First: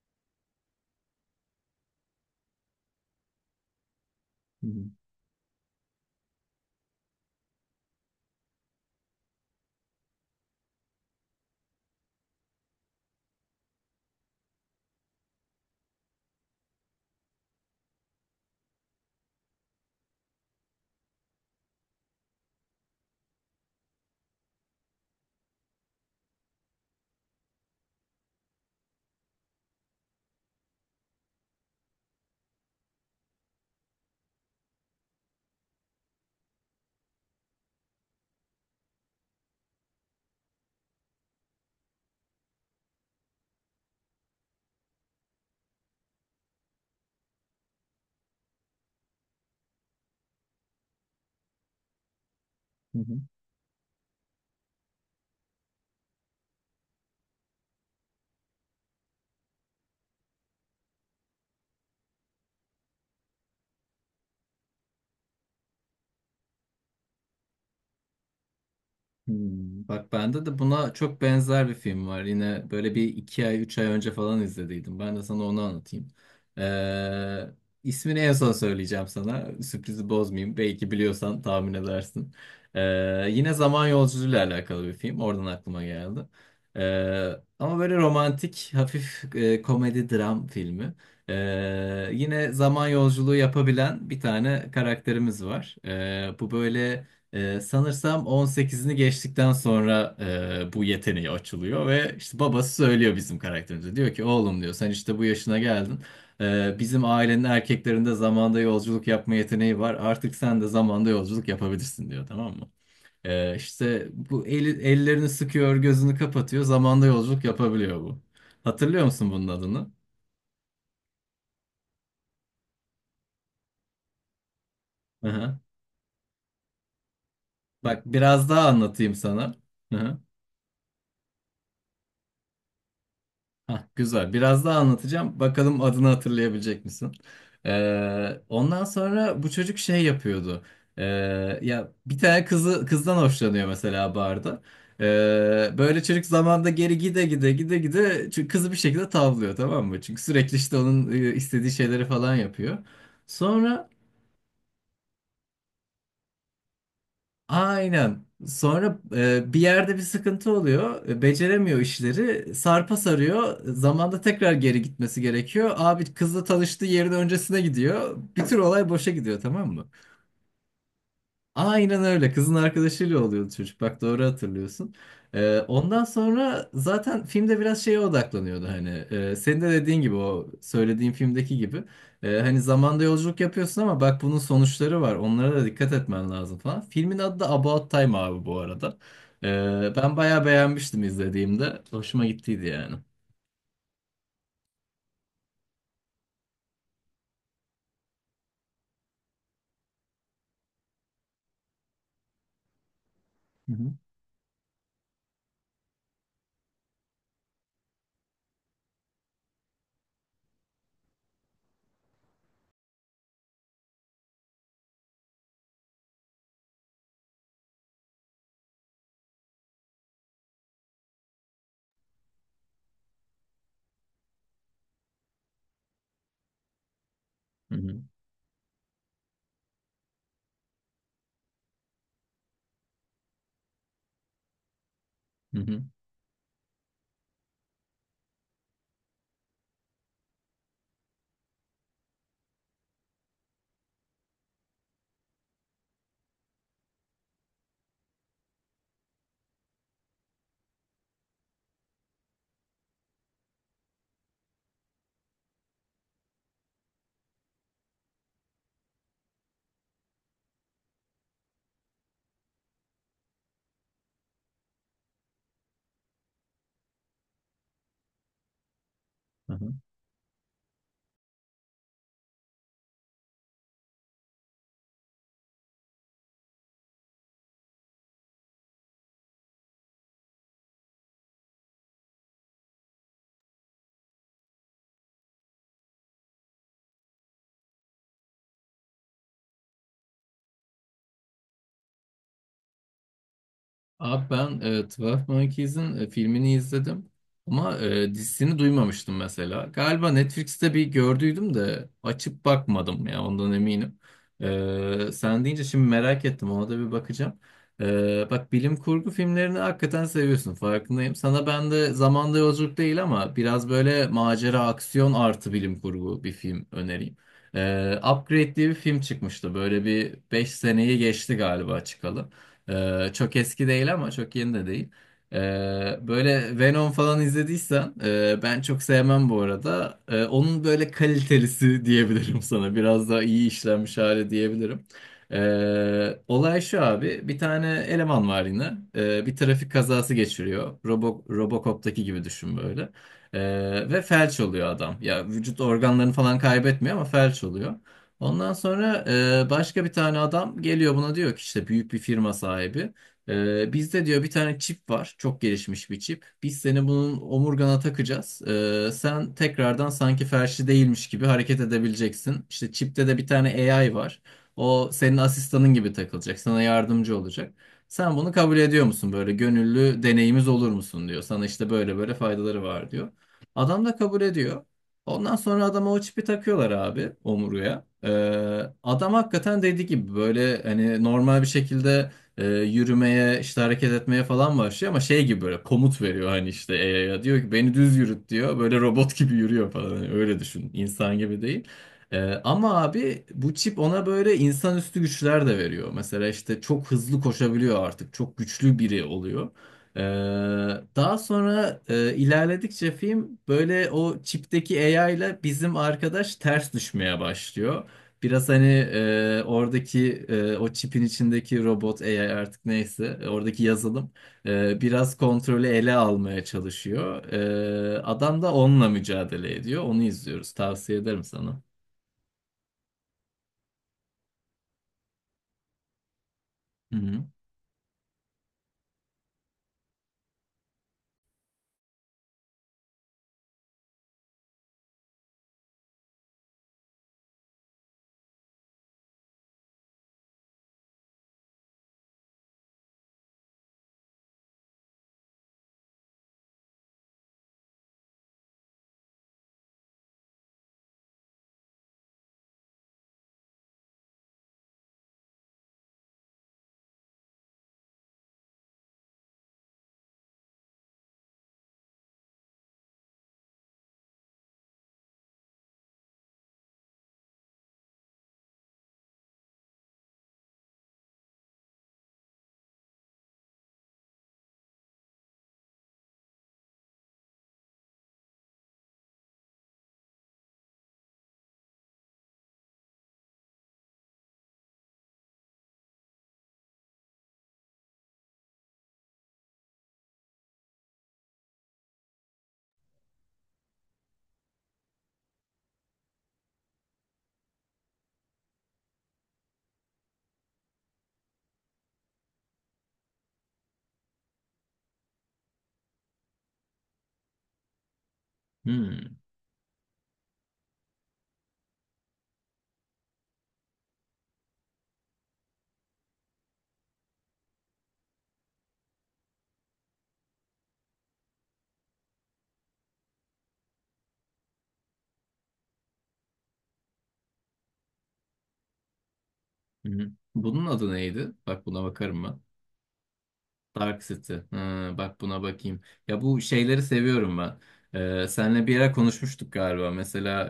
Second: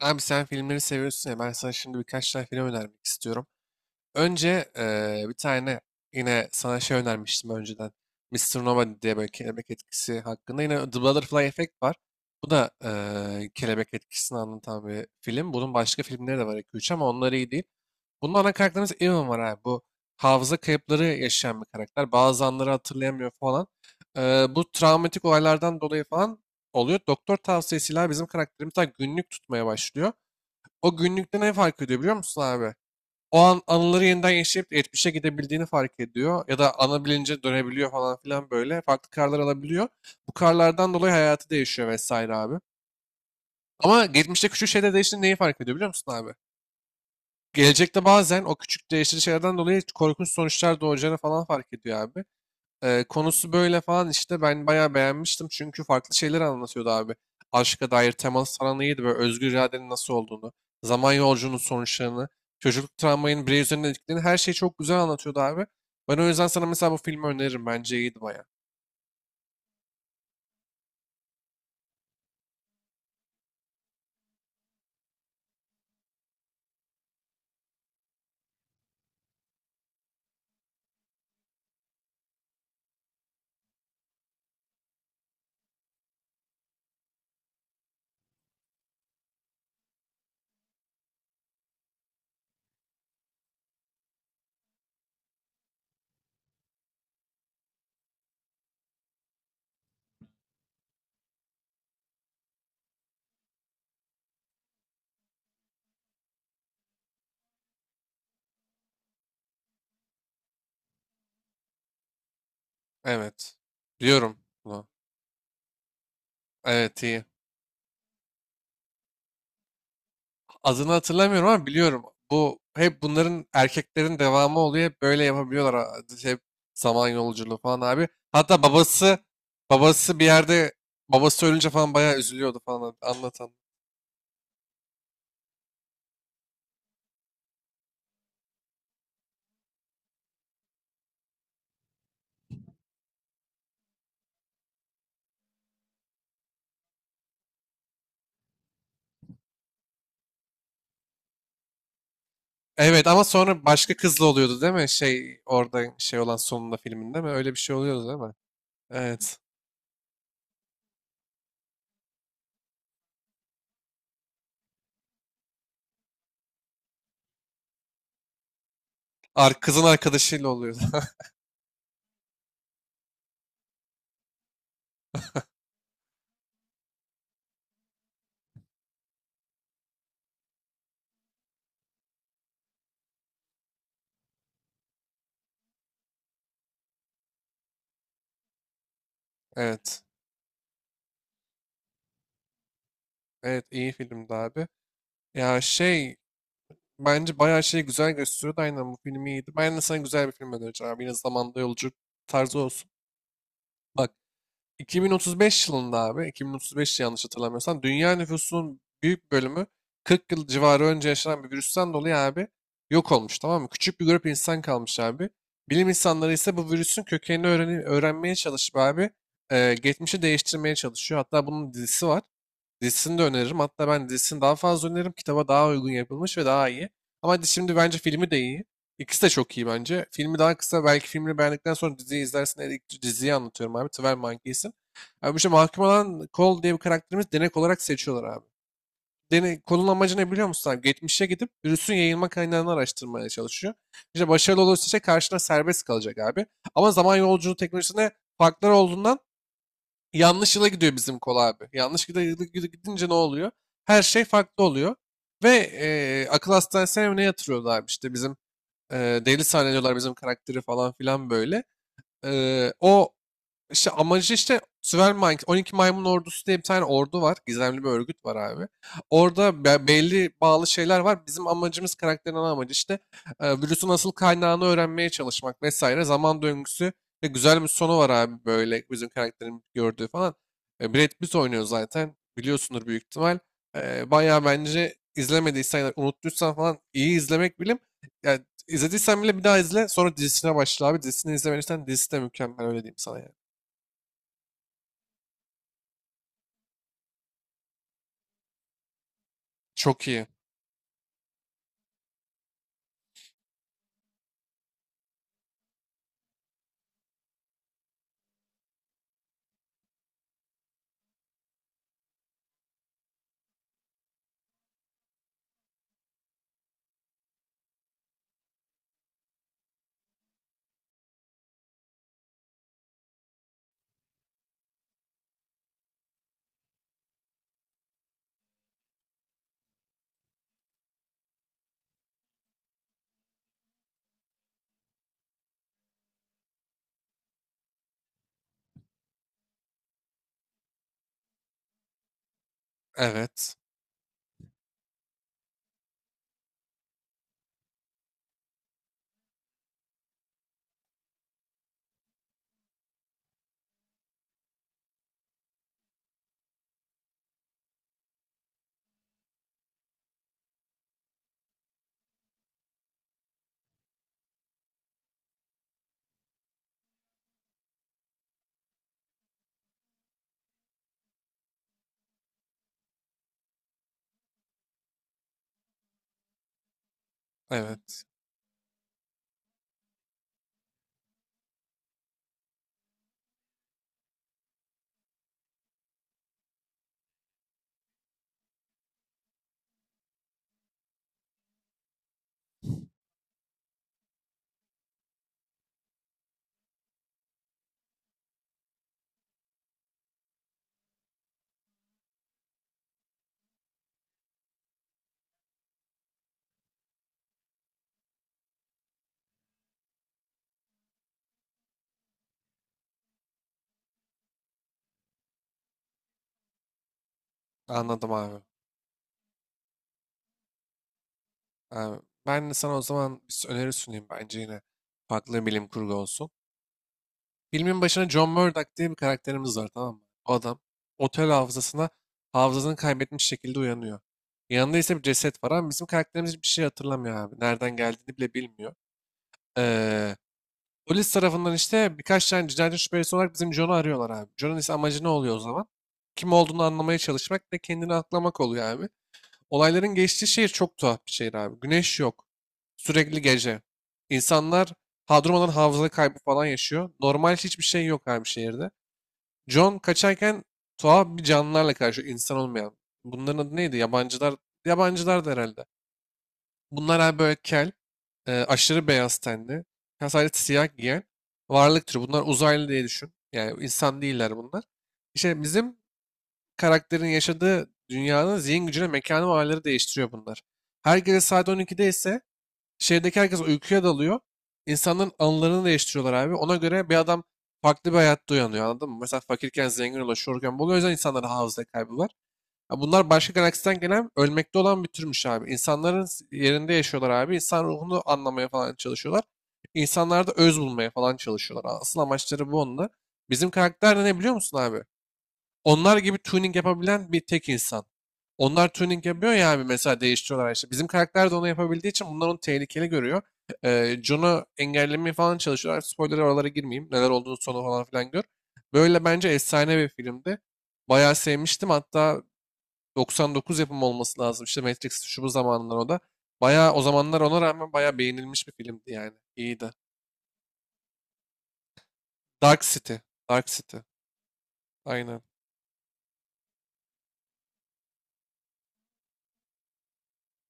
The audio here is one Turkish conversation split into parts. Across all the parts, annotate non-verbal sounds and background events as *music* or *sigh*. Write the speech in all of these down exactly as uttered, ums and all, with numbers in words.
Abi sen filmleri seviyorsun ya, ben sana şimdi birkaç tane film önermek istiyorum. Hı Önce hı, eee, bir tane yine sana şey önermiştim önceden. Mister Nova diye, böyle kelebek etkisi hakkında. Yine The Butterfly Effect var. Bu da eee, kelebek etkisini anlatan bir film. Bunun başka filmleri de var iki üç ama onlar iyi değil. Bunun ana karakterimiz Evan var abi. Bu hafıza kayıpları yaşayan bir karakter. Bazı anları hatırlayamıyor falan. Eee, bu travmatik olaylardan dolayı falan oluyor. Doktor tavsiyesiyle bizim karakterimiz daha günlük tutmaya başlıyor. O günlükte ne fark ediyor biliyor musun abi? O an anıları yeniden yaşayıp geçmişe gidebildiğini fark ediyor. Ya da ana bilince dönebiliyor falan filan böyle. Farklı karlar alabiliyor. Bu karlardan dolayı hayatı değişiyor vesaire abi. Ama geçmişte küçük şeyler değiştiğinde neyi fark ediyor biliyor musun abi? Gelecekte bazen o küçük değiştirici şeylerden dolayı korkunç sonuçlar doğacağını falan fark ediyor abi. hı. Ee, hı. Konusu böyle falan işte, ben bayağı beğenmiştim, çünkü farklı şeyler anlatıyordu abi. Aşka dair temas falan iyiydi, böyle özgür iradenin nasıl olduğunu, zaman yolculuğunun sonuçlarını, çocukluk travmanın birey üzerinde etkilerini, her şeyi çok güzel anlatıyordu abi. Ben o yüzden sana mesela bu filmi öneririm, bence iyiydi bayağı. Hmm. Bak bende de buna çok benzer bir film var. Yine böyle bir iki ay, üç ay önce falan izlediydim. Ben de sana onu anlatayım. Ee, ismini en son söyleyeceğim sana. Sürprizi bozmayayım. Belki biliyorsan tahmin edersin. Ee, yine zaman yolculuğuyla alakalı bir film. Oradan aklıma geldi. Ee, ama böyle romantik, hafif e, komedi dram filmi. Ee, yine zaman yolculuğu yapabilen bir tane karakterimiz var. Ee, bu böyle... Ee, sanırsam on sekizini geçtikten sonra e, bu yeteneği açılıyor ve işte babası söylüyor bizim karakterimize. Diyor ki oğlum diyor sen işte bu yaşına geldin. Ee, bizim ailenin erkeklerinde zamanda yolculuk yapma yeteneği var. Artık sen de zamanda yolculuk yapabilirsin diyor, tamam mı? Ee, Evet. işte Biliyorum bu eli, bunu. ellerini sıkıyor, gözünü kapatıyor. Evet, Zamanda iyi. yolculuk yapabiliyor bu. Hatırlıyor musun bunun adını? Adını hatırlamıyorum ama biliyorum. Bu hep bunların, erkeklerin devamı oluyor. Hep böyle Hı hı. yapabiliyorlar. a- Hep zaman yolculuğu falan Bak abi. biraz Hatta daha anlatayım babası sana. Hı babası hı. bir yerde, babası ölünce falan bayağı üzülüyordu falan anlatan. Hah, güzel. Biraz daha anlatacağım. Bakalım adını hatırlayabilecek misin? Ee, ondan sonra bu çocuk şey yapıyordu. Ee, ya bir tane kızı kızdan hoşlanıyor mesela barda. Ee, böyle çocuk zamanda geri gide gide gide gide, çünkü kızı bir şekilde tavlıyor, tamam mı? Çünkü sürekli işte onun e, istediği şeyleri falan yapıyor. Evet ama sonra Sonra başka kızla oluyordu değil mi? Şey orada şey olan sonunda filminde mi? Öyle bir şey oluyordu değil Aynen. mi? Sonra Evet. e, bir yerde bir sıkıntı oluyor. E, Beceremiyor işleri. Sarpa sarıyor. Zamanda tekrar geri gitmesi gerekiyor. Abi kızla tanıştığı yerin öncesine gidiyor. Bir tür olay boşa gidiyor, Ar tamam kızın mı? arkadaşıyla oluyordu. *laughs* Aynen öyle. Kızın arkadaşıyla oluyordu çocuk. Bak, doğru hatırlıyorsun. Ee, ondan sonra zaten filmde biraz şeye odaklanıyordu hani. Ee, senin de dediğin gibi, o söylediğin filmdeki gibi. Ee, hani zamanda yolculuk yapıyorsun, ama bak bunun sonuçları var. Onlara da dikkat etmen lazım falan. Filmin adı da About Time abi bu arada. Ee, Evet. ben bayağı beğenmiştim izlediğimde. Hoşuma gittiydi yani. Evet, iyi filmdi abi. Ya şey, bence bayağı şeyi güzel gösteriyordu. Aynen, bu film iyiydi. Ben de sana güzel bir film önereceğim abi. Yine zamanda yolculuk tarzı olsun. Hı hı. Bak. iki bin otuz beş yılında abi, iki bin otuz beş yanlış hatırlamıyorsam, dünya nüfusunun büyük bölümü kırk yıl civarı önce yaşanan bir virüsten dolayı abi yok olmuş tamam mı? Küçük bir grup insan kalmış abi. Bilim insanları ise bu virüsün kökenini öğreni- öğrenmeye çalışıp abi e, geçmişi değiştirmeye çalışıyor. Hatta bunun dizisi var. Dizisini de öneririm. Hatta ben dizisini daha fazla öneririm. Kitaba daha uygun yapılmış ve daha iyi. Ama Hı şimdi bence hı. filmi de iyi. İkisi de çok iyi bence. Filmi daha kısa. Belki filmini beğendikten sonra diziyi izlersin. Eğer ilk, diziyi anlatıyorum abi. Twelve Monkeys'in. Abi bu işte, Hı hı. mahkum olan Cole diye bir karakterimiz, denek olarak seçiyorlar abi. Denek, Cole'un amacı ne biliyor musun abi? Geçmişe gidip virüsün yayılma kaynağını araştırmaya çalışıyor. İşte başarılı olursa işte karşına serbest kalacak abi. Ama zaman yolculuğu teknolojisinde farklar olduğundan yanlış yıla gidiyor bizim Cole abi. Yanlış gide- gide- gidince ne oluyor? Her şey farklı oluyor. Ve eee, akıl hastanesine mi ne yatırıyorlar abi işte bizim. Eee deli zannediyorlar bizim karakteri falan filan böyle. Eee, o işte amacı işte, Süvermank, on iki Maymun Ordusu diye bir tane ordu var. Gizemli bir örgüt var abi. Orada be- belli bağlı şeyler var. Bizim amacımız, karakterin ana amacı işte e, virüsün asıl kaynağını öğrenmeye çalışmak vesaire. Zaman döngüsü ve güzel bir sonu var abi, böyle bizim karakterin gördüğü falan. E, Brad Pitt oynuyor zaten. Biliyorsundur büyük ihtimal. E, bayağı bence izlemediysen ya da unuttuysan falan iyi izlemek bilim. Yani izlediysen bile bir daha izle. Sonra dizisine başla abi. Dizisini izlemediysen dizisi de mükemmel, öyle diyeyim sana yani. Abi ben e, Twelve Monkeys'in e, filmini izledim, ama e, dizisini duymamıştım mesela. Çok Galiba iyi. Netflix'te bir gördüydüm de açıp bakmadım, ya ondan eminim. E, sen deyince şimdi merak ettim, ona da bir bakacağım. E, bak bilim kurgu filmlerini hakikaten seviyorsun, farkındayım. Sana ben de zamanda yolculuk değil ama biraz böyle macera aksiyon artı bilim kurgu bir film önereyim. E, Upgrade diye bir film çıkmıştı, böyle bir beş seneyi geçti galiba çıkalı. Ee, çok eski değil ama çok yeni de değil. Ee, böyle Venom falan izlediysen, e, ben çok sevmem bu arada. Ee, onun böyle kalitelisi *laughs* diyebilirim sana. Biraz daha iyi işlenmiş hali diyebilirim. Ee, olay şu abi. Bir tane eleman var yine. Ee, bir trafik kazası geçiriyor. Robo, Robocop'taki gibi düşün böyle. Evet. Ee, ve felç oluyor adam. Ya vücut organlarını falan kaybetmiyor ama felç oluyor. Ondan sonra e, başka bir tane adam geliyor buna, diyor ki işte büyük bir firma sahibi. E, bizde diyor bir tane çip var. Çok gelişmiş bir çip. Biz seni bunun omurgana takacağız. E, sen tekrardan sanki felçli değilmiş gibi hareket edebileceksin. İşte çipte de bir tane A I var. O senin asistanın gibi takılacak. Sana yardımcı olacak. Sen bunu kabul ediyor musun? Böyle gönüllü deneyimiz olur musun diyor. Sana işte böyle böyle faydaları var diyor. Adam da kabul ediyor. Ondan sonra adama o çipi takıyorlar abi, omurguya. Evet. Ee, adam hakikaten dediği gibi böyle hani normal bir şekilde e, yürümeye işte hareket etmeye falan başlıyor, ama şey gibi böyle komut veriyor hani, işte A I'ya diyor ki beni düz yürüt, diyor. Böyle robot gibi yürüyor falan. Hani öyle düşün, insan gibi değil. Ee, ama abi bu çip ona böyle insanüstü güçler de veriyor. Mesela işte çok hızlı koşabiliyor, artık çok güçlü biri oluyor. Ee, daha sonra e, ilerledikçe film böyle o çipteki A I ile bizim arkadaş ters düşmeye başlıyor. Biraz hani e, oradaki e, o çipin içindeki robot A I artık, neyse, e, oradaki yazılım e, biraz kontrolü ele almaya çalışıyor. E, Anladım abi. adam da onunla mücadele ediyor. Onu izliyoruz. Tavsiye ederim sana. Abi, ben de sana o zaman bir s- öneri sunayım. Bence yine farklı bilim kurgu olsun. Hı hı. Filmin başına John Murdock diye bir karakterimiz var tamam mı? O adam otel hafızasına hafızasını kaybetmiş şekilde uyanıyor. Yanında ise bir ceset var ama bizim karakterimiz bir şey hatırlamıyor abi. Nereden geldiğini bile bilmiyor. Ee, Polis tarafından işte birkaç tane cinayet şüphelisi olarak bizim John'u arıyorlar abi. John'un ise amacı ne oluyor o zaman? Kim olduğunu anlamaya çalışmak ve kendini aklamak oluyor abi. Olayların geçtiği şehir çok tuhaf bir şehir abi. Güneş yok. Sürekli gece. İnsanlar hadrumadan hafıza kaybı falan yaşıyor. Normal hiçbir şey yok abi şehirde. John kaçarken tuhaf bir canlılarla karşı, insan olmayan. Bunların adı neydi? Yabancılar. Yabancılar da herhalde. Bunlar abi böyle kel, e, aşırı beyaz tenli, ya sadece siyah giyen varlık türü. Bunlar uzaylı diye düşün. Yani insan değiller bunlar. İşte bizim karakterin yaşadığı dünyanın zihin gücüne, mekana ve olayları değiştiriyor bunlar. Her gece saat on ikide ise şehirdeki herkes uykuya dalıyor. İnsanların anılarını değiştiriyorlar abi. Ona göre bir adam farklı bir hayatta uyanıyor, anladın mı? Mesela fakirken zengin ulaşıyorken buluyor. O yüzden insanların hafıza kaybı var. Ya bunlar başka galaksiden gelen ölmekte olan bir türmüş abi. İnsanların yerinde yaşıyorlar abi. İnsan ruhunu anlamaya falan çalışıyorlar. İnsanlarda öz bulmaya falan çalışıyorlar. Asıl amaçları bu onda. Bizim karakter de ne biliyor musun abi? Onlar gibi tuning yapabilen bir tek insan. Onlar tuning Hmm. yapıyor ya abi, mesela değiştiriyorlar işte. Bizim karakter de onu yapabildiği için bunlar onu tehlikeli görüyor. Ee, John'u engellemeye falan çalışıyorlar. Spoiler'a oralara girmeyeyim. Neler olduğunu, sonu falan filan gör. Böyle bence efsane bir filmdi. Bayağı sevmiştim. Hatta doksan dokuz yapımı olması lazım. İşte Matrix şu bu zamanlar o da. Bayağı o zamanlar ona rağmen bayağı beğenilmiş bir filmdi yani. İyiydi. Hı hı. Bunun adı neydi? Bak, buna bakarım ben. Dark City. Dark City. Dark City. Ha, Aynen. bak buna bakayım. Ya bu şeyleri seviyorum ben. Ee, senle bir ara konuşmuştuk galiba. Mesela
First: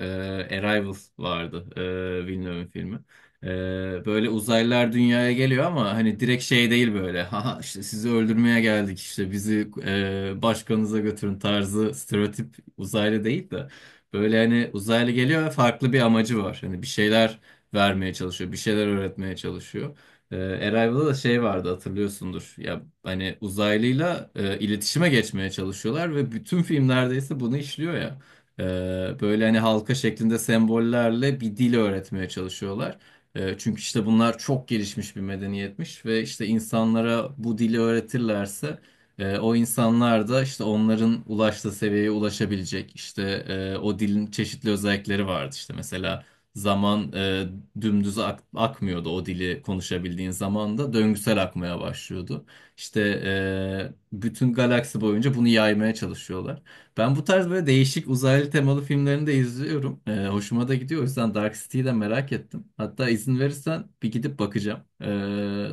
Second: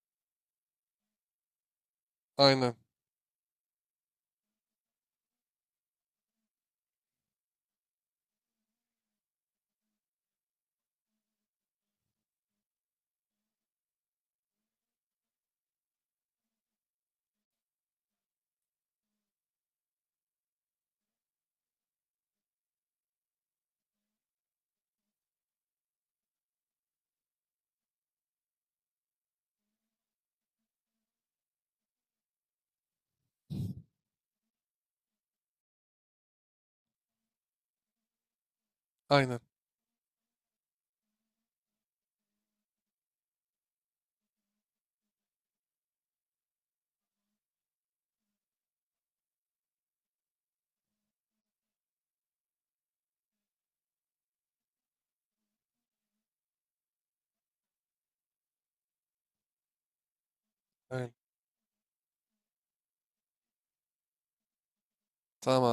e, Arrival vardı. E, Villeneuve'ün Aynen. filmi. Ee, böyle uzaylılar dünyaya geliyor, ama hani direkt şey değil böyle. *laughs* Haha, işte sizi öldürmeye geldik, işte bizi e, başkanınıza götürün tarzı stereotip uzaylı değil de. Böyle hani uzaylı geliyor ve farklı bir amacı var. Hani bir şeyler vermeye çalışıyor. Bir şeyler öğretmeye çalışıyor. Ee, Arrival'da da şey vardı, hatırlıyorsundur. Ya hani uzaylıyla e, iletişime geçmeye çalışıyorlar ve bütün film neredeyse bunu işliyor ya. Ee, böyle hani halka şeklinde sembollerle bir dil öğretmeye çalışıyorlar. Ee, çünkü işte bunlar çok gelişmiş bir medeniyetmiş ve işte insanlara bu dili öğretirlerse e, Aynen. o insanlar da işte onların ulaştığı seviyeye ulaşabilecek. İşte e, o dilin çeşitli özellikleri vardı işte mesela. Zaman e, dümdüz ak- akmıyordu, o dili konuşabildiğin zaman da döngüsel akmaya başlıyordu. İşte e, bütün galaksi boyunca bunu yaymaya çalışıyorlar. Ben bu tarz böyle değişik uzaylı temalı filmlerini de izliyorum. E, hoşuma da gidiyor. O Aynen. yüzden Dark City'yi de merak ettim. Hatta izin verirsen bir gidip bakacağım.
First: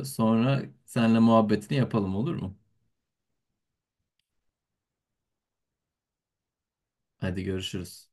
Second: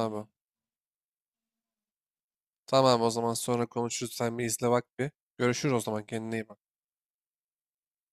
E, abi. sonra seninle muhabbetini yapalım, olur mu? Tamam, o zaman sonra konuşuruz. Sen bir izle bak bir. Görüşürüz o zaman. Kendine iyi bak. Hadi görüşürüz.